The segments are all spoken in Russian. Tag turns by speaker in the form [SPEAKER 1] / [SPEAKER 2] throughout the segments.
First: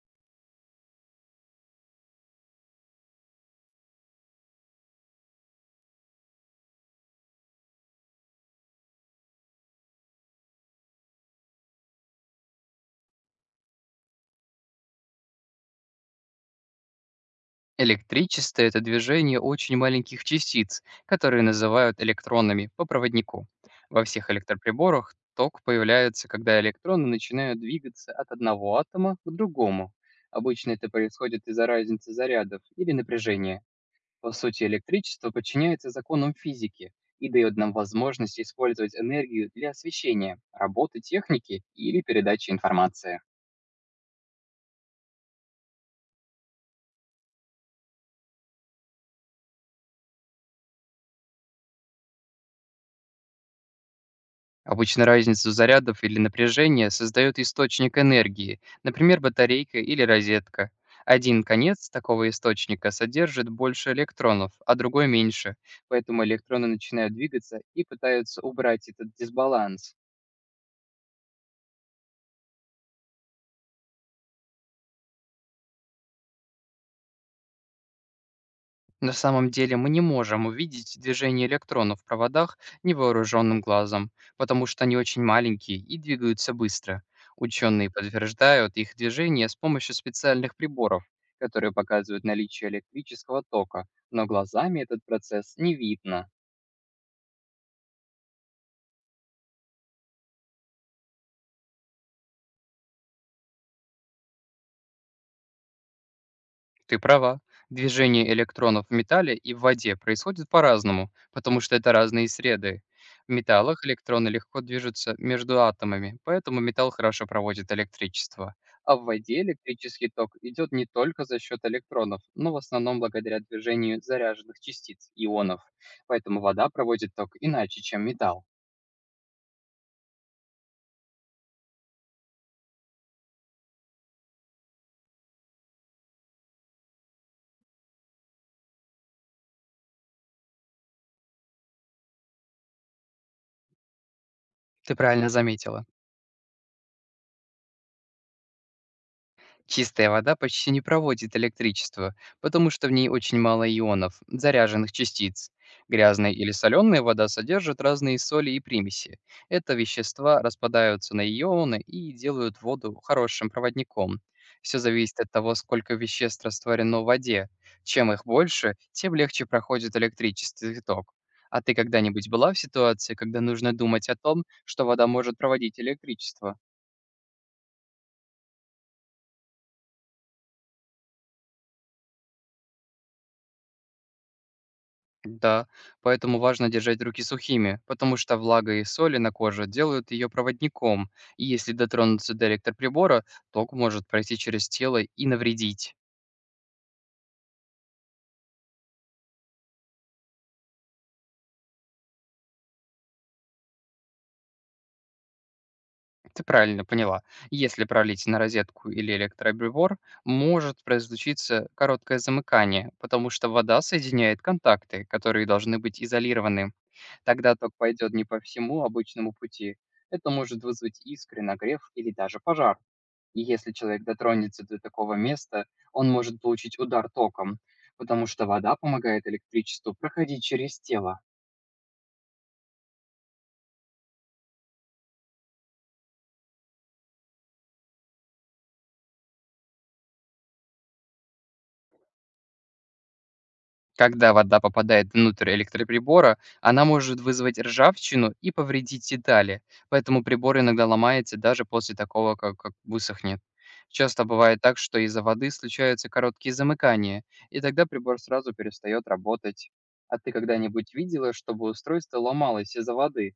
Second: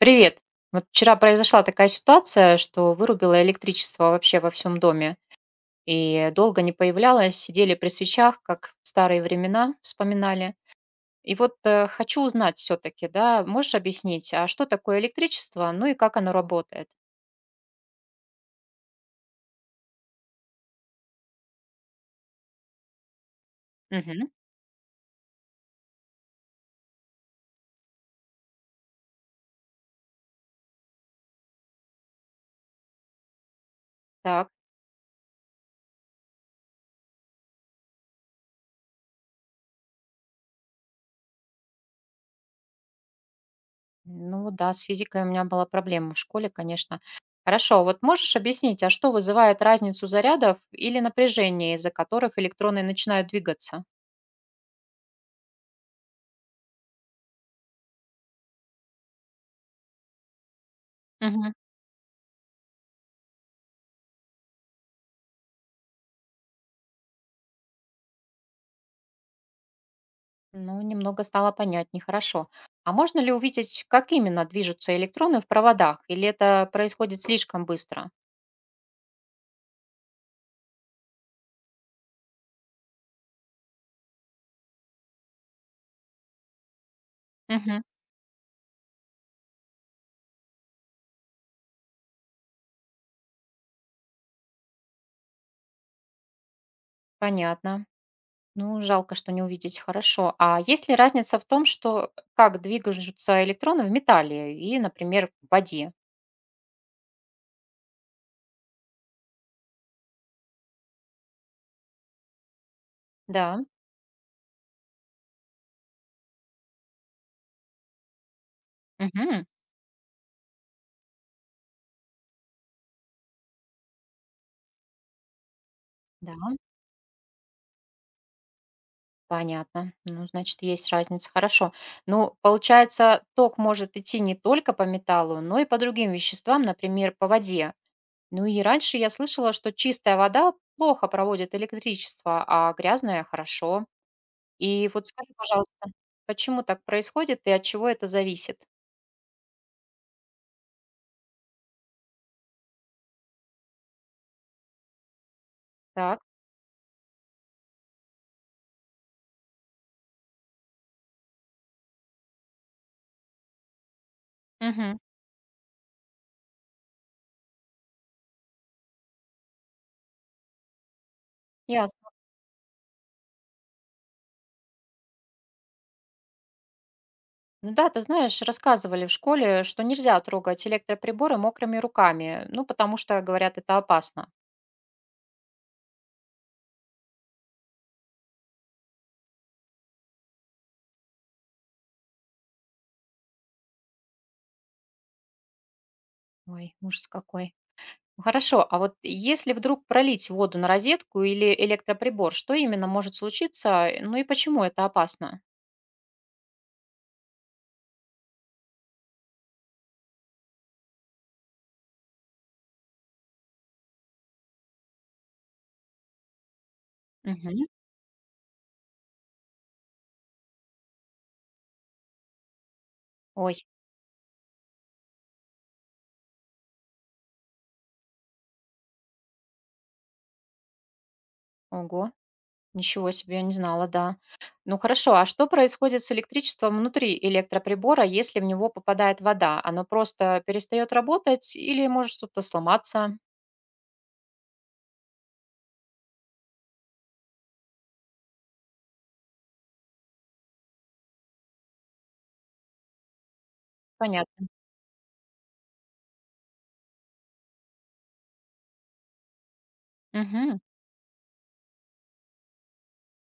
[SPEAKER 1] Привет. Вот вчера произошла такая ситуация, что вырубило электричество вообще во всем доме. И долго не появлялось, сидели при свечах, как в старые времена вспоминали. И вот хочу узнать все-таки, да, можешь объяснить, а что такое электричество, ну и как оно работает?
[SPEAKER 2] Электричество– это движение очень маленьких частиц, которые называют электронами по проводнику. Во
[SPEAKER 1] Мгм.
[SPEAKER 2] всех электроприборах ток появляется, когда электроны начинают двигаться от одного атома к другому. Обычно это происходит из-за разницы зарядов или напряжения. По
[SPEAKER 1] Так,
[SPEAKER 2] сути, электричество подчиняется законам физики и дает нам возможность использовать энергию для освещения, работы техники или передачи информации.
[SPEAKER 1] ну да, с физикой у меня была проблема в школе, конечно. Хорошо, вот можешь объяснить, а что вызывает разницу зарядов или напряжения, из-за которых электроны начинают двигаться?
[SPEAKER 2] Обычно разницу зарядов или напряжения создает источник энергии, например, батарейка или розетка. Один конец такого источника содержит больше электронов, а другой меньше, поэтому электроны начинают двигаться и пытаются убрать этот дисбаланс.
[SPEAKER 1] Ну, немного стало понятнее, хорошо. А можно ли увидеть, как именно движутся электроны в проводах, или это происходит слишком быстро?
[SPEAKER 2] На самом деле мы не можем увидеть движение электронов в проводах невооруженным глазом, потому что они очень маленькие и двигаются быстро.
[SPEAKER 1] Мгм.
[SPEAKER 2] Ученые подтверждают их движение с помощью специальных приборов, которые показывают наличие электрического тока, но глазами этот процесс не видно.
[SPEAKER 1] Понятно. Ну, жалко, что не увидеть, хорошо. А есть ли разница в том, что как двигаются электроны в металле и, например, в воде?
[SPEAKER 2] Ты права. Движение электронов в металле и в воде происходит по-разному, потому что это разные среды. В
[SPEAKER 1] Да.
[SPEAKER 2] металлах электроны легко движутся между атомами, поэтому металл хорошо проводит электричество. А в воде
[SPEAKER 1] Мгм.
[SPEAKER 2] электрический ток идет не только за счет электронов, но в основном благодаря движению заряженных частиц, ионов.
[SPEAKER 1] Да,
[SPEAKER 2] Поэтому вода проводит ток иначе, чем металл.
[SPEAKER 1] понятно. Ну, значит, есть разница, хорошо. Ну, получается, ток может идти не только по металлу, но и по другим веществам, например, по воде. Ну и раньше я слышала, что чистая вода плохо проводит электричество, а грязная– хорошо. И
[SPEAKER 2] Ты
[SPEAKER 1] вот
[SPEAKER 2] правильно
[SPEAKER 1] скажи,
[SPEAKER 2] заметила.
[SPEAKER 1] пожалуйста, почему так происходит и от чего это зависит?
[SPEAKER 2] Чистая вода почти не проводит электричество, потому что в ней очень мало ионов, заряженных частиц.
[SPEAKER 1] Так,
[SPEAKER 2] Грязная или соленая вода содержит разные соли и примеси. Это вещества распадаются на ионы и делают воду хорошим проводником. Все
[SPEAKER 1] мгм,
[SPEAKER 2] зависит от того, сколько веществ растворено в воде. Чем их больше, тем легче проходит электрический ток. А ты
[SPEAKER 1] ясно.
[SPEAKER 2] когда-нибудь была в ситуации, когда нужно думать о том, что вода может проводить электричество?
[SPEAKER 1] Ну да, ты знаешь, рассказывали в школе, что нельзя трогать электроприборы мокрыми руками, ну потому что, говорят, это опасно.
[SPEAKER 2] Да, поэтому важно держать руки сухими, потому что влага и соли на коже делают ее проводником, и если дотронуться до электроприбора, ток может пройти через тело и навредить.
[SPEAKER 1] Ой, ужас какой. Ну хорошо, а вот если вдруг пролить воду на розетку или электроприбор, что именно может случиться, ну и почему это опасно?
[SPEAKER 2] Ты правильно поняла. Если пролить на розетку или электроприбор, может произлучиться короткое замыкание, потому что вода соединяет контакты, которые должны быть изолированы. Тогда
[SPEAKER 1] Мгм.
[SPEAKER 2] ток пойдет не по всему обычному пути. Это может вызвать искры, нагрев или даже пожар. И
[SPEAKER 1] Ой,
[SPEAKER 2] если человек дотронется до такого места, он может получить удар током, потому что вода помогает электричеству проходить через тело.
[SPEAKER 1] ого. Ничего себе, я не знала, да. Ну хорошо, а что происходит с электричеством внутри электроприбора, если в него попадает вода? Оно просто перестает работать или может что-то сломаться?
[SPEAKER 2] Когда вода попадает внутрь электроприбора, она может вызвать ржавчину и повредить детали, поэтому прибор иногда ломается даже после такого, как высохнет. Часто
[SPEAKER 1] Понятно.
[SPEAKER 2] бывает так, что из-за воды случаются короткие замыкания, и тогда прибор сразу перестает работать. А ты
[SPEAKER 1] Мгм.
[SPEAKER 2] когда-нибудь видела, чтобы устройство ломалось из-за воды?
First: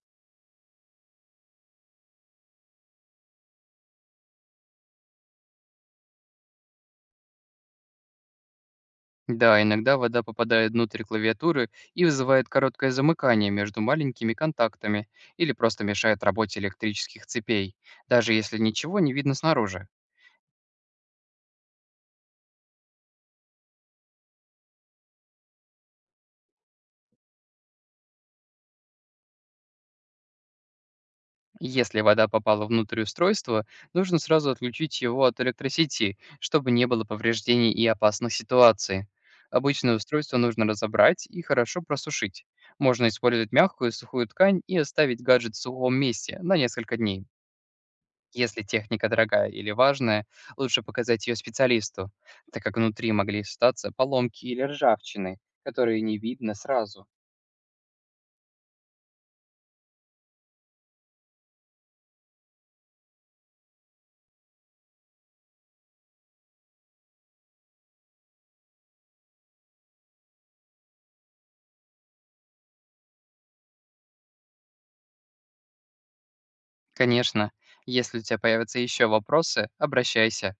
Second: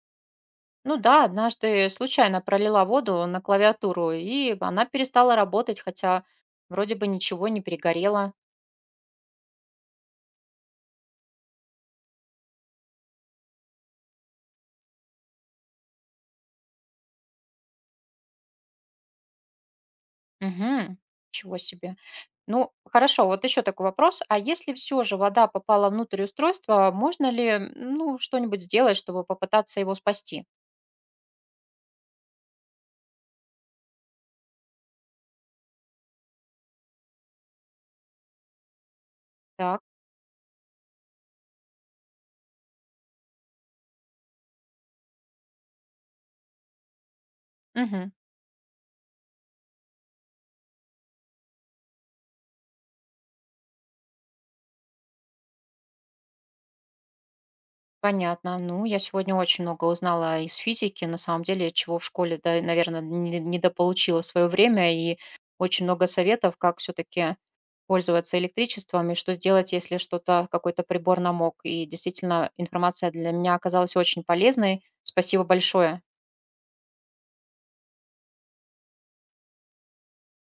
[SPEAKER 1] Ну да, однажды случайно пролила воду на клавиатуру, и она перестала работать, хотя вроде бы ничего не перегорело.
[SPEAKER 2] Да, иногда вода попадает внутрь клавиатуры и вызывает короткое замыкание между маленькими контактами или просто мешает работе электрических цепей, даже если ничего не видно снаружи.
[SPEAKER 1] Угу. Ничего себе. Ну, хорошо, вот еще такой вопрос. А если все же вода попала внутрь устройства, можно ли, ну, что-нибудь сделать, чтобы попытаться его спасти?
[SPEAKER 2] Если вода попала внутрь устройства, нужно сразу отключить его от электросети, чтобы не было повреждений и опасных ситуаций.
[SPEAKER 1] Так,
[SPEAKER 2] Обычное устройство нужно разобрать и хорошо просушить. Можно использовать мягкую и сухую ткань и оставить гаджет в сухом месте на несколько дней.
[SPEAKER 1] мгм.
[SPEAKER 2] Если техника дорогая или важная, лучше показать ее специалисту, так как внутри могли остаться поломки или ржавчины, которые не видно сразу.
[SPEAKER 1] Понятно. Ну, я сегодня очень много узнала из физики, на самом деле, чего в школе, да, наверное, недополучила в свое время, и очень много советов, как все-таки пользоваться электричеством и что сделать, если что-то, какой-то прибор намок. И действительно, информация для меня оказалась очень полезной. Спасибо большое.
[SPEAKER 2] Конечно, если у тебя появятся еще вопросы, обращайся.